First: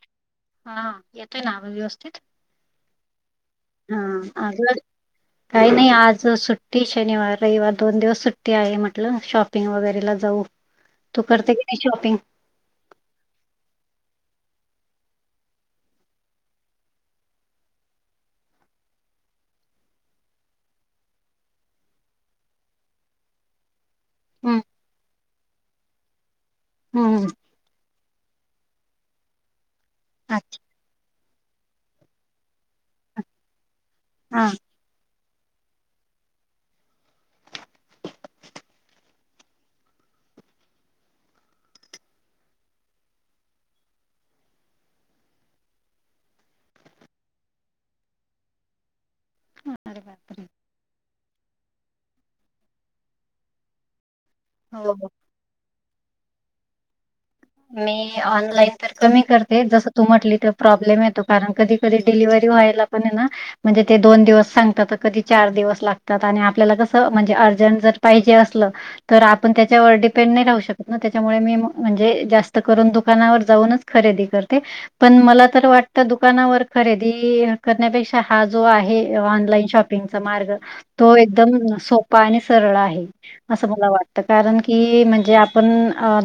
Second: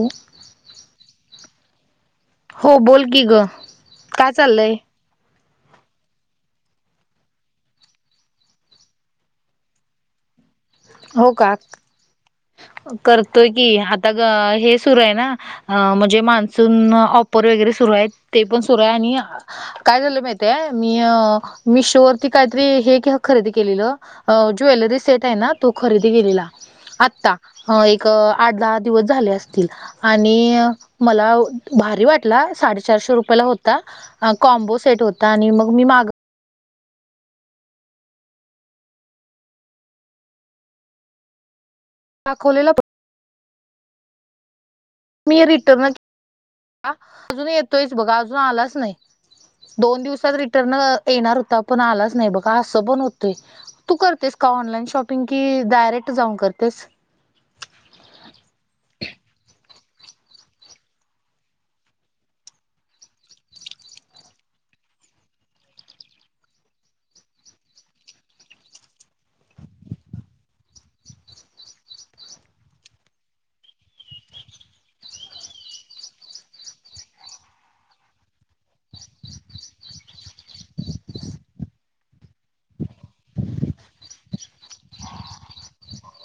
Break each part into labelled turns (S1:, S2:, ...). S1: हो.
S2: हा येतोय ना व्यवस्थित.
S1: हो बोल की ग
S2: हा
S1: काय चाललं आहे.
S2: [inaudible] काही नाही आज सुट्टी शनिवार रविवार दोन दिवस सुट्टी आहे म्हटलं शॉपिंग वगैरेला जाऊ तू
S1: हो
S2: करते
S1: का.
S2: की नाही शॉपिंग.
S1: करतोय की आता ग हे सुरू आहे ना. अ म्हणजे मान्सून ऑपर वगैरे सुरु आहेत ते पण सुरू आहे आणि. काय झालं माहिितय मी मी शो वरती काहीतरी हे कि खरेदी केलेलं.
S2: हम्म
S1: ज्वेलरी सेट आहे ना तो खरेदी केेलेला.
S2: हम्म
S1: एक आठ दहा दिवस झाले असतील आणि.
S2: अच्छा
S1: मला भारी वाटला साडेचारशे रुपयाला होता
S2: हा
S1: कॉम्बो सेट होता. मग मी माग. दाखवले. मी रिटर्न अजून येतोय बघा अजून आलाच नाही.
S2: अरे
S1: दोन दिवसात
S2: बापरे
S1: रिटर्न येणार होता पण आलाच नाही बघा असं पण होतंय. तू करतेस का ऑनलाईन
S2: हो
S1: शॉपिंग की डायरेक्ट जाऊन करतेस.
S2: मी ऑनलाईन तर कमी करते जसं तू म्हटली तर प्रॉब्लेम येतो कारण कधी कधी डिलव्हरी व्हायला मण ना. म्हणजे ते दोन दिवस सांगतात कधी चार दिवस लागतात आणि आपल्याला कसं म्हणजे अर्जंट जर पाहिजे असलं तर आपण त्याच्यावर डिपेंड नाही राहू शकत ना त्याच्यामुळे मी म्हणजे. जास्त करून दुकानावर जाऊनच खरेदी करते. पण मला तर वाटतं दुकानावर खरेदी करण्यापेक्षा हा जो आहे ऑनलाईन शॉपिंग चा मार्ग तो एकदम सोपा आणि सरळ आहे. असं मला वाटतं कारण की म्हणजे आपण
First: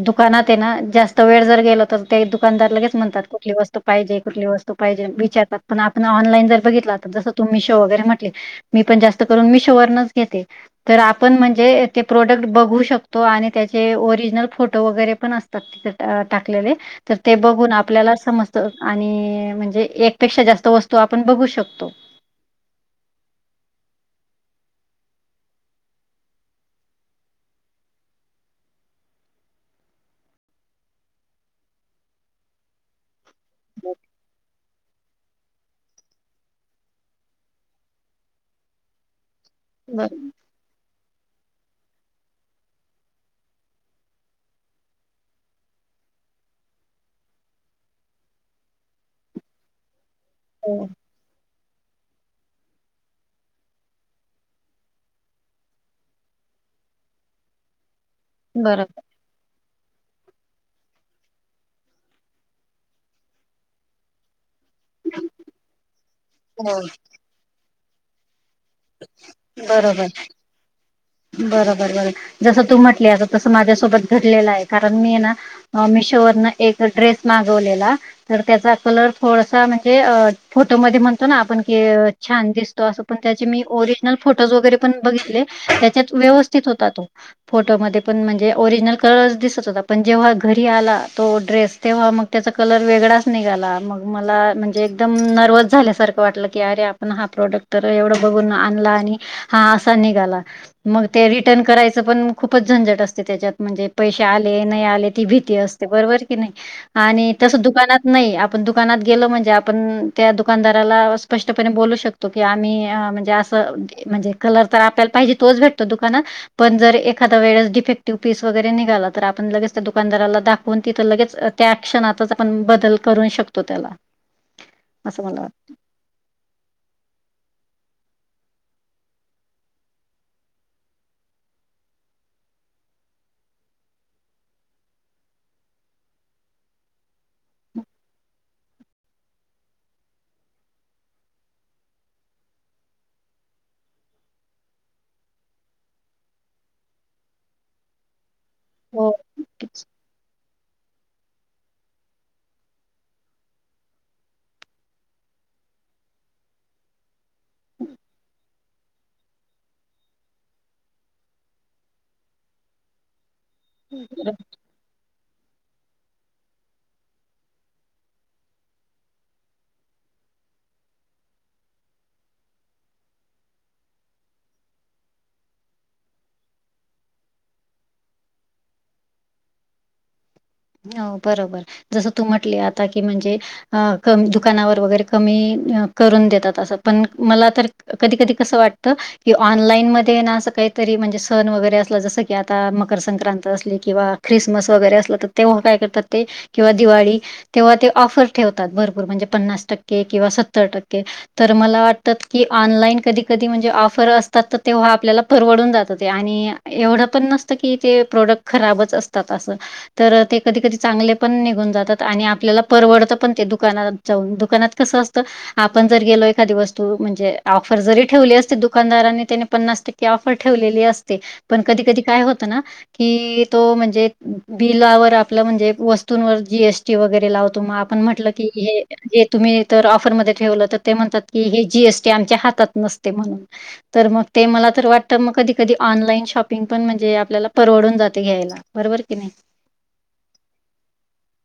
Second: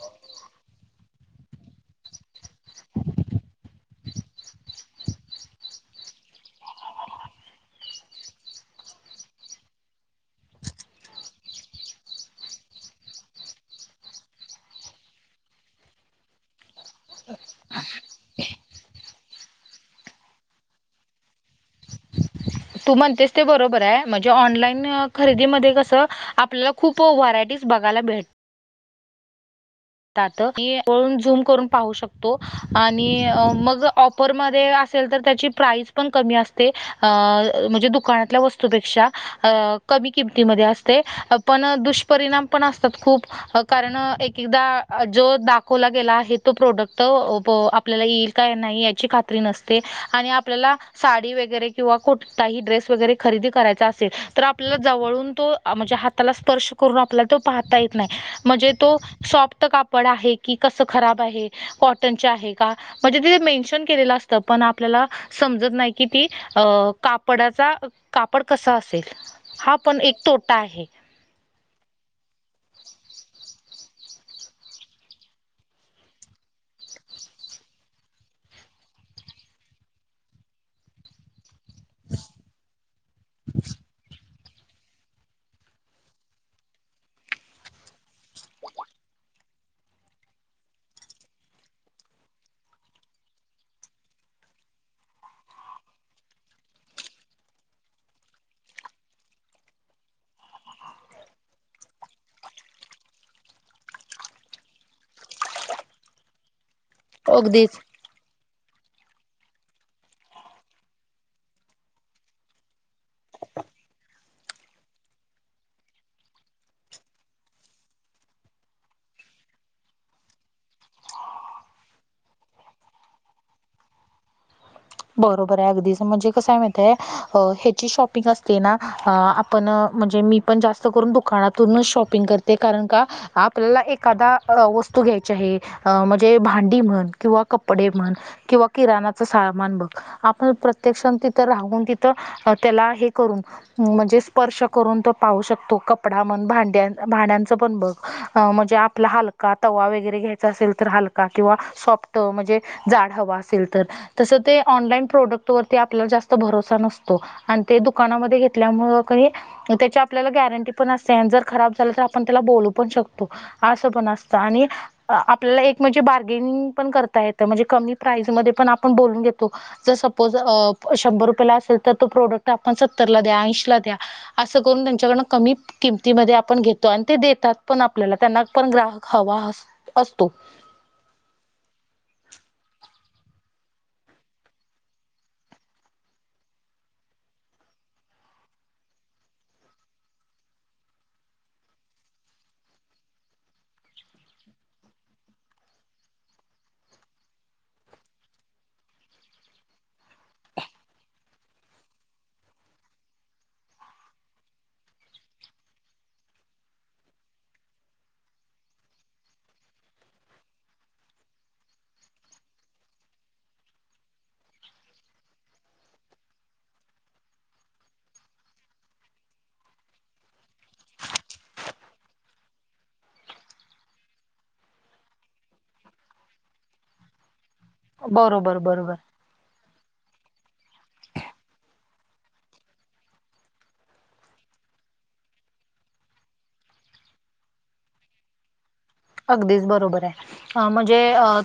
S2: दुकानात आहे ना. जास्त वेळ जर गेल तर ते दुकानदारलागेच म्हणतात कुठली वस्तू पाहिजे कुठली वस्तू पाहिजे विचारतात. पण आपण ऑनलाईन जर बघितला तर जसं तुम मिशो वगैरे म्हटले मी पण जास्त करून मिशोवररनच घेते तर आपण म्हणजे ते प्रोडक्ट बघू शकतो आणि त्याचे ओरिजिनल फोटो वगैरे पण असत. तिथे टाकलेले. तर ते बघून आपल्याला समजत आणि म्हणजे एकपेक्षा जास्त वस्तू आपण बघू शकतो.
S1: तू म्हणतेस ते बरोबर आहे म्हणजे ऑनलाईन खरेदीमध्ये कसं आपल्याला खूप व्हरायटीज बघायला भेट जातो की झूम करून पाहू शकतो आणि मग ऑफर मध्ये असेल तर त्याची प्राईस पण कमी असते अ अ म्हणजे दुकानातल्या वस्तूपेक्षा अ कमी
S2: बरं.
S1: किमतीमध्ये असत ते पण दुष्परिणाम पण असतात खूप कारण एक एकदा जो दाखवला गेला आहे तो प्रोडक्ट अ प आपल्याला येईल का नाही याची खात नसते आणि आपल्याला
S2: हो,
S1: साडी वगरे किंवा कोठताही ड्रेस वगैरे खरेदी करायचा असेल तर आपल्याला जवळून तो म्हणजे हाताला स्पर्श के करून आपल्याला तो पाहता येत नाही म्हणजे तो
S2: बरोबर.
S1: सॉप्ट कापड आहे की कसं खराब आहे खुप कॉटन चे आहे का म्हणजे तिथे मेन्शन केलेलं असतं पण आपण आपल्याला समजत नाही की ती अ
S2: हो,
S1: कापडाचा कापड कसा असत असेल हा पण
S2: बरोबर.
S1: एक तोटा आहे.
S2: बरोबर बरो जसं तू म्हटली आ तसं माझ्यासोबत घडलेलं आहे कारण मी ना मिशोवररन एक ड्रेस मागवलेला तर त्याचा कलर थोडासा म्हणजे फोटोमध्ये म्हणतो ना आपण की छान दिसतो अस पण त्याचे मी ओरिजनल फोटोज वगैरे पण बघितले त्या त व्यवस्थित होता तो त्यात फोटोमध्ये पण म्हणजे ओरिजिनल कलर्स दिसत होता पण जेव्हा घरी आला तो ड्रेस तेव्हा मग त्याचा कलर वेगळाच निघाला मग मला म्हणजे एकदम नर्वस झाल्यासारखं वाटलं की अरे आप पण हा प्रोडक्ट तर एवढं बघून आणला आणि हा असा निघाला मग ते रिटर्न करायचं पण खूपच झेंझट असते त्याच्यात म्हणजे पैसे आले नाही आले ती भीती असते बरोबर की नाही आणि तस
S1: अगदीच
S2: दुकानात नाही आपण दुकानात गेलो म्हणजे आपण त्या दुकानदाराला स्पष्टपणे बोलू शकतो तो कि आम्ही म्हणजे असं म्हणजे कलर तर आपल्याला पाहिजे तोच भेटतो दुकानात पण जर एखादा वेळेस डफेटिव्ह पीस वगैरे निघाला तर आपण लगेच दुनदाराला दाखव ण तिथं लगेच त्या ऍक्शनातच आपण बदल करू शकतो त्याला असं मला वाटतं.
S1: बरोबर आहे अगदीच म्हणजे कस हाय माहीत ह्याची शॉपिंग असते ना आपण म्हणजे मी पण जास्त करून दुकानातूनच शॉपिंग करते कारण का आपल्याला एखादा अ वस्तू घ्यायची आहे अ म्हणजे भांडी म्हण किंवा कपडे म्हण किंवा किराणाचं सामान बघ आपण प्रत्यक्षात तिथं राहून तिथं त्याला हे करून म्हणजे स्पर्श करून तो पाहू शकतो कपडा म्हण भांड्या भांड्यांचं पण बघ अ म्हणजे आपला
S2: हो.
S1: हलका
S2: नक्कीच.
S1: तवा वगैरे घ्यायचा असेल तर हलका किंवा साॅप्ट म्हणजे जाड हवा असेल तर तस ते ऑनलाईन प्रोडक्ट वरती आपल्याला जास्त भरोसा नसतो आणि ते दुकानामध्ये घेतल्यामुळ काही त्याची आपल्याला गॅरंटी पण असते जर खराब झालं तर आपण त्याला बोलू पण शकतो त आसं पण असत आणि आपल्याला एक म्हणजे बार्गेनिंग पण करता येतं म्हणजे कमी प्राईज मध्ये पण आपण बोलून घेत जर सपोज शंभर रुपयेला असेल तर तो प्रोडक्ट आपण सत्तरला द्या ऐंशी ला द्या असं करून त्यांच्याकडनं कमी किमतीमध्ये आपण घेतो आणि ते देतात पण आपल्याला त्यांना पण ग्राहक हवा अ असतो.
S2: हो बरोबर जसं तू म्हटले आता की म्हणजे अ क दुकानावर वगैरे कमी करून देतात असं पण मला तर कधी कधी कसं वाटतं कि ऑनलाईन मध्ये ना असं काहीतरी म्हणजे सण वगैरे असला जसं की आता मकर संंक्रांत असली किंवा ख्रिसमस वगैरे असला तर तेव्हा काय करतात ते किंवा दिवाळी तेव्हा ते ऑफर ठेवतात भरपूर म्हणजे पन्नास टक्के किंवा सत्तर टक्के तर मला वाटतत की ऑनलाईन कधी कधी म्हणजे ऑफर असतात तर तेव्हा आपल्याला परवडून जात ते आणि एवढं पण नसतं की ते प्रोडक्ट खराबच असतात असं तर ते कधी कधी चांगले पण निघून जातात आणि आपल्याला परवडतं पण ते दुकानात जाऊन दुकानात कसं असतं आपण जर गेलो एखादी वस्तू म्हणजे ऑफर जरी ठेवली असते दुकानदारांनी त्यानी पन्नास टक्के की ऑफर ठेवलेली असते पण कधी कधी काय होतं ना की तो म्हणजे बिलावर आपलं म्हणजे वस्तूंवर जीएसटी वगैरे लावतो मग आपण म्हटलं की
S1: बरोबर बरोबर
S2: हे तुम्ही तर ऑफरमध्ये ठेवलं तर ते म्हणतात की हे जीएसटी आमच्या हातात नसते म्हणून तर मग ते मला तर वाटत मग कधी कधी ऑनलाईन शॉपिंग पण म्हणजे आपल्याला परवडून जाते घ्यायला बरोबर की नाही?
S1: अगदीच बरोबर आहे म्हणजे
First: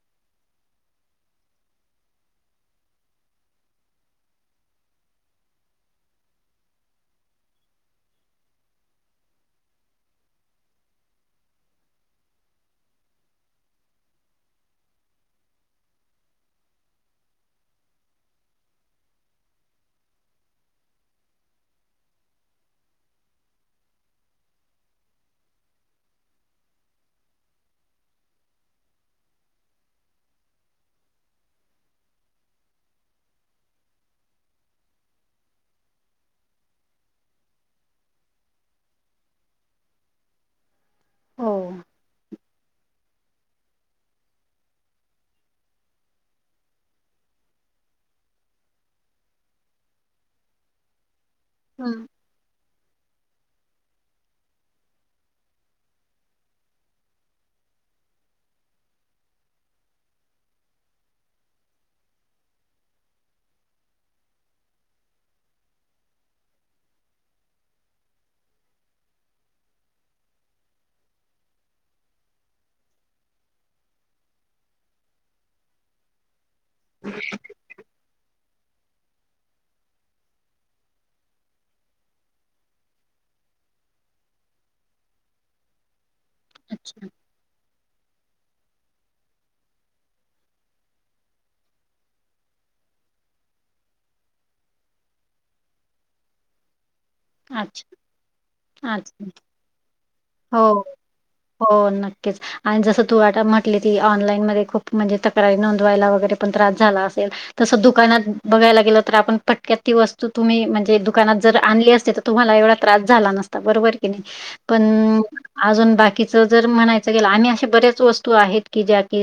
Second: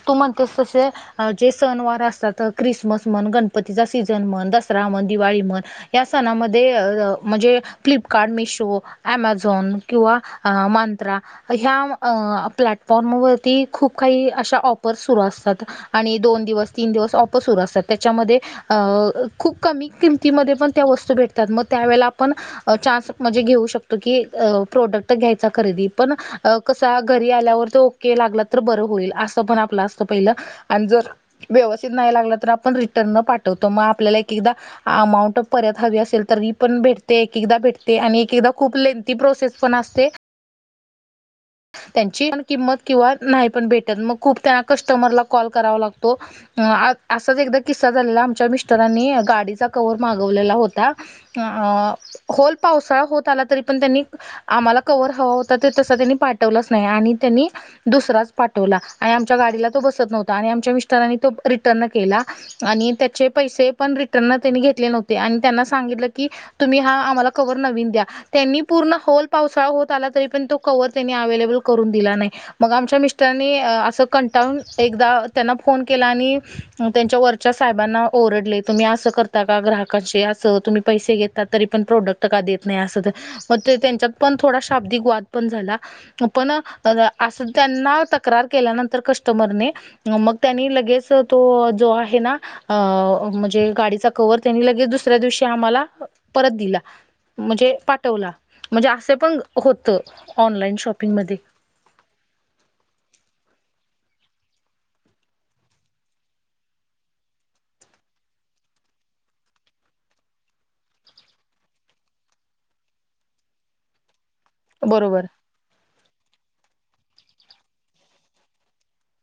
S1: तू म्हणतेस तसे जे सण वार असतात क्रिसमस म्हण गणपतीचा सीझन म्हण दसरा म्हण दिवाळी म्हण या सणामध्ये म्हणजे फ्लिपकार्ट मिशो अमेझॉन किंवा मत्रा ह्या प्लॅटफॉर्मवरती खूप काही अशा ऑफर्स सुरू असतात आणि दोन दिवस तीन दिवस अऑप सुरू असतात त्याच्यामध्ये अ खूप कमी किमतीमध्ये पण त्या वस्तू भेटतात मग त्यावेेळेला आपण चान्स म्हणजे घेऊ शकतो की प्रोडक्ट घ्यायचा खरेदी पण कसा घरी आल्यावर तर ओके लागला तर बरं होईल असं पण आपलं असत पहिलं आणि जर व्यवस्थित नाही लागलं तर आपण रिटर्न न पाठवतो मग आपल्याला एक एकदा अमाऊंट परत हवी असेल तरी पण भेटते एक एकदा भेटते आणि एक एकदा खूप लेंथी प्रोसेस पण असते
S2: हो.
S1: त्यांची पण किंमत किंवा नाही पण भेटत मग खूप त्यां कस्टमरला कॉल करावा लागतो असाच एकदा किस्सा झालेला आमच्या मिस्टरांनी गाडीचा कवर्ह मागवलेला होता अ
S2: हम्म.
S1: होल पावसाळा होत आला तरी पण त्यांनी आम्हाला कवर हवा होता तर तसा त्यांनी पा हटवलंच नाही आणि त्यांनी दुसराच पाठवला आणि आमच्या गाडीला तो बसत नव्हता आणि आमच्या मिस्टरांनी तो रिटर्न केला आणि त्याचे पैसे पण रिटर्न त्यांनी घेतले नव्हते आणि त्यांना सांगितलं की तुम्ही हा आम्हाला कवर नवीन द्या त्यांनी पूर्ण होल पावसाळा होत आला तरी पण तो कवर त्यांनी अवेलेबल करून दिला नाही मग आमच्या मिस्टरने असं कंटाळून एकदा त्यांना फोन केला आणि त्यांच्या वरच्या साहेबांना ओरडले तुम्ही असं करता का ग्राहकाांचे असं तुम्ही पैसे घेतता तरी पण प्रोडक्ट का देत नाही अस मग ते त्यांच्यात पण थोडा शाब्दिक वाद पण झाला पण अस त्यांना तक्र केल्यानंतर कस्टमरने मग त्यांनी लगेच तो जो आहे ना अ म्हणजे गाडीचा क्हवर त्यांनी लगेच दुसऱ्या दिवशी आम्हाला परत दिला
S2: अच्छा
S1: म्हणजे
S2: अच्छा
S1: पाठवला म्हणजे असे पण
S2: अच्छा.
S1: होत ऑनलाईन
S2: हो
S1: शॉपिंगमध्ये
S2: हो नक्कीच आणि जसं तू आता म्हटले ती ऑनलाईन मध्ये खूप म्हणजे तक्रारी नोंदवायला वगैरे पण त्रास झाला असेल तसं दुकानात बघायला गेलं तर आपण पटक्यात ती वस्तू तुम्ही म्हणजे दुकानात जर आणली असते तर तुम्हाला एवढा त्रास झाला नस बरोबर की नाही पण
S1: बरोबर
S2: अजून बाकीच जर म्हणायचं गेल आम्ही अश बर्याच वस्तू आहेत की ज्या की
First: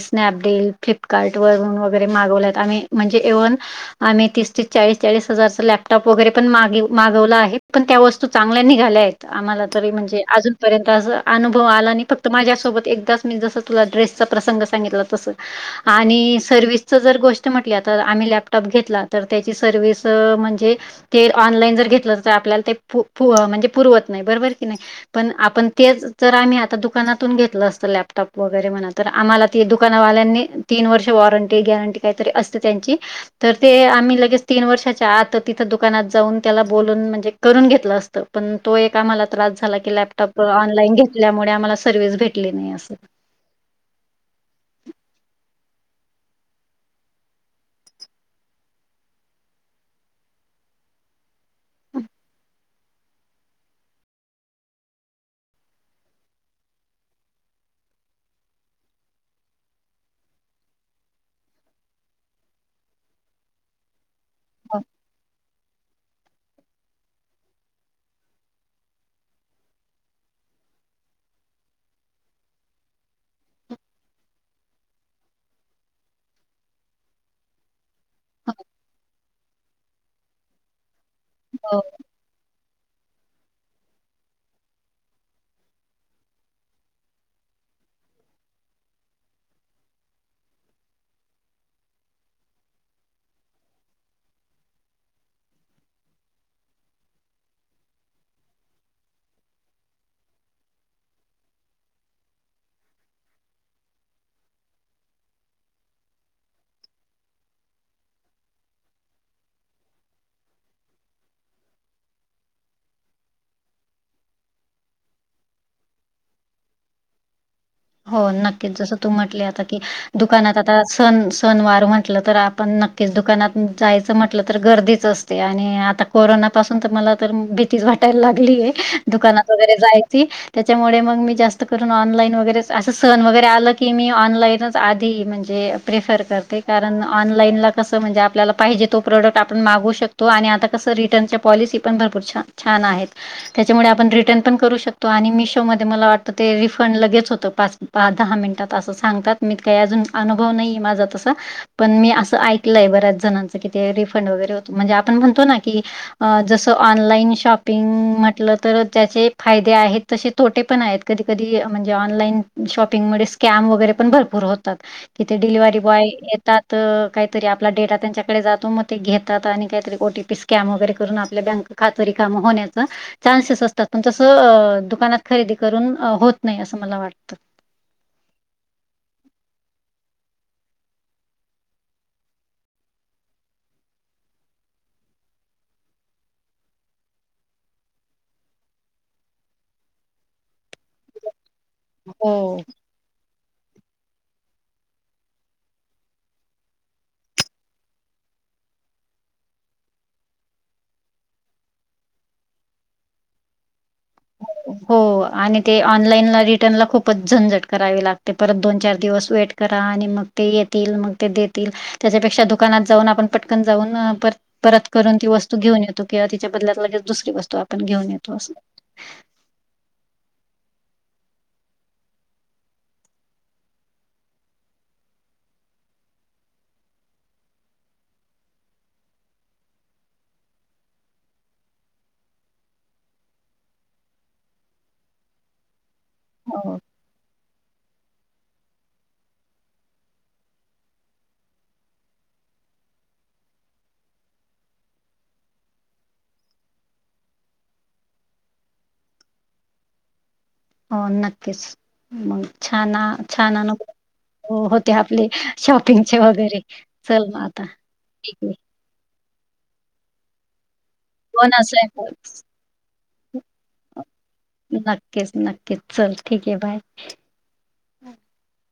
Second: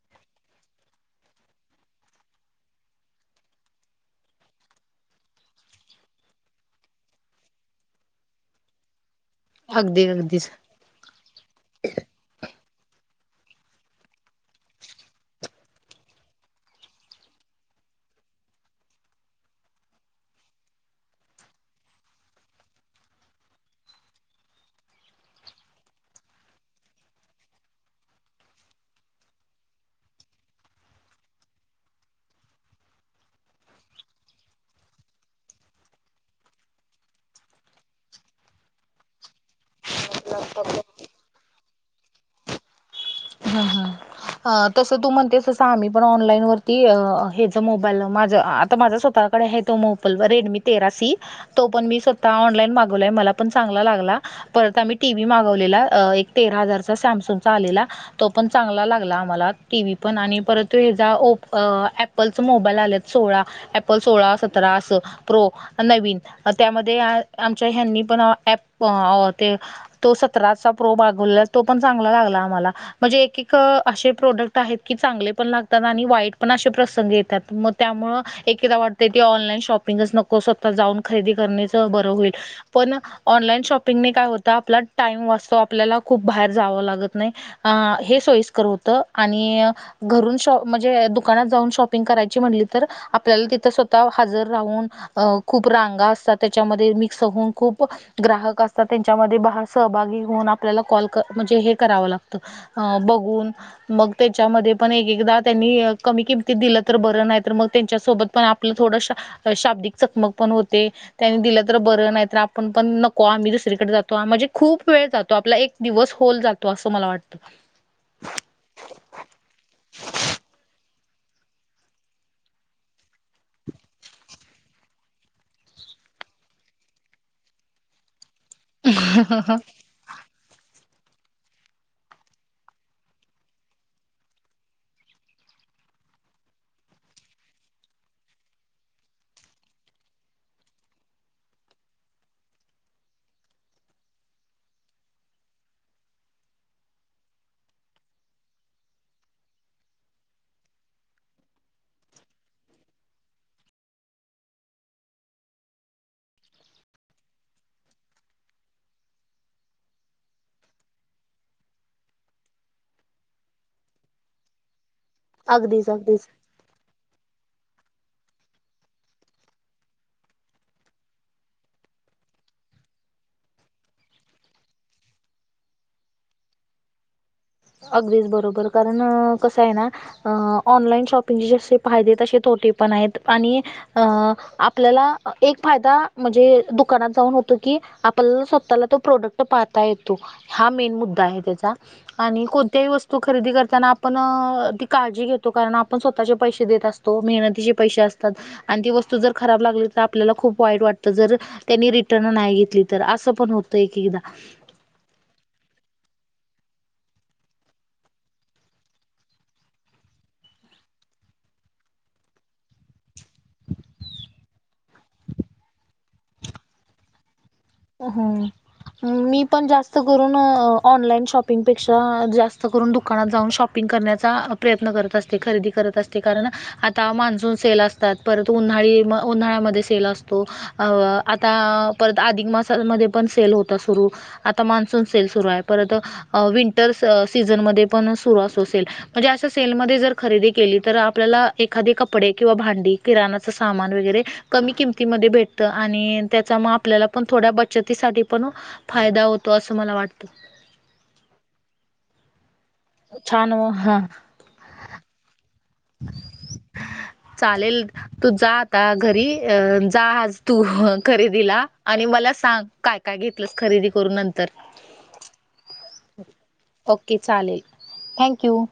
S2: स्नॅपडील फ्लिपकार्टवरून वगैरे मागवल्यात आम्ही म्हणजे एव्हन आम्ही तीस ती चाळीस चाळीस हजारचा लॅपटॉप वगैरे पण मा मागवला आहे पण त्या वस्त चांगल्यानी घाल्या आहेत आम्हालारी
S1: अगदी
S2: म्हणजे
S1: अगदीच
S2: अजूनपर्यंत असं अनुभव आला आणि फक्त माझ्यासोबत एकदाच मी जसं तुला ड्रेसचा प्रसंग सांगितला तसं आणि सर्ववि्हसचं जर गोष्ट म्हटल्या तर आम्ही लॅपटॉप घेतला तर त्याची सर्व्हस म्हणजे ते ऑनलाईन जर घेतलं तर आपल्याला ते म्हणजे पुरवत नाही बरोबर की नाही. पण आपण तेच जर आम्ही आता दुकानातून घेतलं असतं लॅपटॉप वगैरे म्हणा तर आम्हाला दुकानावाल्यांनी तीन वर्ष वॉरंटी गॅरंटी काहीतरी असते त्यांची तर ते आम्ही लगेच तीन वर्षाच्या आता तिथं दुकानात जाऊन त्याला बोलून म्हणजे करून घेतलं असतं. पण तो एक आम्हाला त्रास झाला की लॅपटॉप ऑनलाईन घेतल्यामुळे आम्हाला सर्व्हस भेटली नाही असं.
S1: हा हा तसं तू म्हणतेस तसं आम्ही पण ऑनलाईन वरती हच मोबाईल माझ आता माझ्या स्वतः हे तोमपल रेडमी तेरासी तो पण मी स्वतः ऑनलाईन मागवलाय मला पण चांगला लागला. परत आम्ही टीव्ही मागवलेला एक तेरा हजारचा सॅमसंग चा आलेला तो पण चांगला ला. आम्हाला टी व्ही पण आणि परंतु हे ज ओप अँपल च मोबाईल आलेत सोळा. एपल सोळा सतरा
S2: हो,
S1: अस प्रो. नवीन त्यामध्ये आमच्या ह्यांनी पण प ते तो सतराचा प्रो मागवला तो पण चांगला लागला आम्हाला म्हणजे एक एक. असे प्रोडक्ट आहेत की चांगले पण लागतात आणि वाईट पण असे प्रसंग येतात मग त्यामु
S2: हो,
S1: एकेदा वाटतं की ऑनलाईन शॉपिंगच नको स्वतः जाऊन खरेदी
S2: हो.
S1: करण्याचं बरं होईल. पण ऑनलाईन शॉपिंगने काय होतं आपला टाइम वाचतो आपल्याला खूप बाहेर जावं लागत नाही. अ हे सोयीस्कर होत आणि घरून शॉ म्हणजे दुकानात जाऊन शॉपिंग करायची म्हणली तर आपल्याला तिथं स्वतः हजर राहून अ खूप रांगा असतात त्याच्यामध्ये मिक्स होऊन खूप ग्राहक असतात त्यांच्यामध्ये सहभागी होऊन आपल्याला कॉल म्हणजे हे करावं लागतं. अ बघून मग त्याच्यामध्ये पण एक एकदा त्यांनी कमी किमतीत दिलं तर बरं नाही तर मग त्यांच्यासोबत पण आपलं थोड शाब्दिक चकमक पण होते. त्यांनी दिलं तर बरं नाही तर आपण पण नको आम्ही दुसरीकडे जातो म्हणजे खूप वेळ जातो आपला एक. दिवस होल जातो असं मला वाटतं
S2: हो नक्कीच जसं तू म्हटले आता की दुकानात आता स सनवार म्हटलं तर आपण नक्कीच दुकानात जायचं म्हंटलं तर गर्दीच असत. ते आणि आता कोरोना पाासून तर मला तर भीतीच वाटायला लागलीय. दुकाना वरेयची त्याच्यामुळे मग मी जास्त कर ऑनलाईन वगरे असं सण वगैरे आलं की मी ऑनलाईनच आधी म्हणजे प्रेफर करते कारण ऑनलाईनला सं म्हणजे आपल्याला पाहिजे तो प्रोडक्ट आपण मागू शकतो आणि आता कसं रिटर्नच्या पॉलिसी पण भरूर छान. छान आहेत. त्याच्यामुळे आपण रिटर्न पण करू शकतो आणि मिशोमध्येध्ये मला वाटतं ते रिफंड लगेच होतं. पाच पा दहा मिनिटात असं सांगतात मी काही अजून अनुभव नाहीे माझा तसा. पण मी असं ऐकलंय बऱ्याच जणांचं कि ते रिफंड वगैरे होत म्हणजे आपण म्हणतो ना की जस ऑनलाईन शॉपिंग म्हटलं तर त्याचे फायदे आहेत. तसे तोटे पण आहेत कधी कधी म्हणजे ऑनलाईन. शॉपिंग म स्कॅम वगैरे पण भरपूर होतात तिथे डिव्हरी
S1: अगदीच
S2: बॉय
S1: अगदीच
S2: येतात. तर काहीतरी आपला डेटा त्यांच्याकडे जातो मग ते घेतात आणि काहीतरी ओ टीपी स्कॅन वगैरे करून आपल्या बँक. कातरी कामं होण्याचं. चान्सेस असतात पण तसं दुकानात खरेदी करून होत नाही असं मला वाटतं.
S1: अगदीच बरोबर कारण कसं आहे ना. अ ऑनलाइन शॉपिंगचे जसे फायदे तसे थोटे पण आहेत आणि अ आपल्याला एक फायदा म्हणजे दुकानात जाऊन होत की आप स्वतःला तो प्रोडक्ट पाहता येतो हा मेन मुद्दा आहे त्याचा आणि
S2: हो.
S1: कोणत्याही वस्त. तो खरेदी करताना आपण ती काळजी घेतो कारण आपण स्वतःचे पैसे देत असतो मेहनतीचे पैसे असतात. आणि ती वस्तू जर खराब लागली तर आपल्याला खूप वाईट वाटतं जर त्यांनी रिटर्न नाही घेतली तर असं पण होतं एक एकदा
S2: हो आणि ते ऑनलाईनला रिटर्नला खूपच झंझट करावी लागते परत दोन चार दिवस वेट करा आणि मग ते येतील मग ते देतील त्याच्यापेक्षा दुकानात जाऊन आपण पटकन जाऊन पर परत करून ती वस्तू घेऊ येत किंवा तिच्या बदल्यात लगेच दुसरी वस्तू आपण
S1: हो
S2: घेऊन येतो
S1: हो
S2: असं.
S1: मी पण जास्त करून ऑनलाईन शॉपिंगपेक्षा जास्त करून दुकानात जाऊन शॉप शपिंग करण्याचा प्रयत्न करत असते खरेदी करत असते कारण आता मान्सून सेल असतात परत उन्हाळी उन्हाळ्यामध्ये सेल असतो अ आता परत अधिक मास मध्ये पण सेल होता सुरू आता मान्सून सेल सुरू आहे परत
S2: हो.
S1: विंटलस सीझनमध्ये पण सुरू असू असेल म्हणजे अशा सेलमध्येध्ये जर खरेदी केली तर आपल्याला एखादीे कपडे किंवा भांडी किराणाच सामान वगैरे कमी किमतीमध्ये भेटत आणि त्याचा मग आपल्याला पण थोड्या बचतीसाठी पण फायदा होतो असं मला वाटतं
S2: हो नक्कीच मग छान
S1: म
S2: अनु
S1: हा.
S2: होते आपले शॉपिंगच्या वगैरे चल मग आता ठीक
S1: ता घरी अ जाहाज तू
S2: हो ना
S1: खरेदीला आणि मला
S2: स्वयंपाक
S1: सांग काय काय घेतलंस खरेदी करून नंतर
S2: नक्कीच नक्की
S1: ओके चालेल थँक यू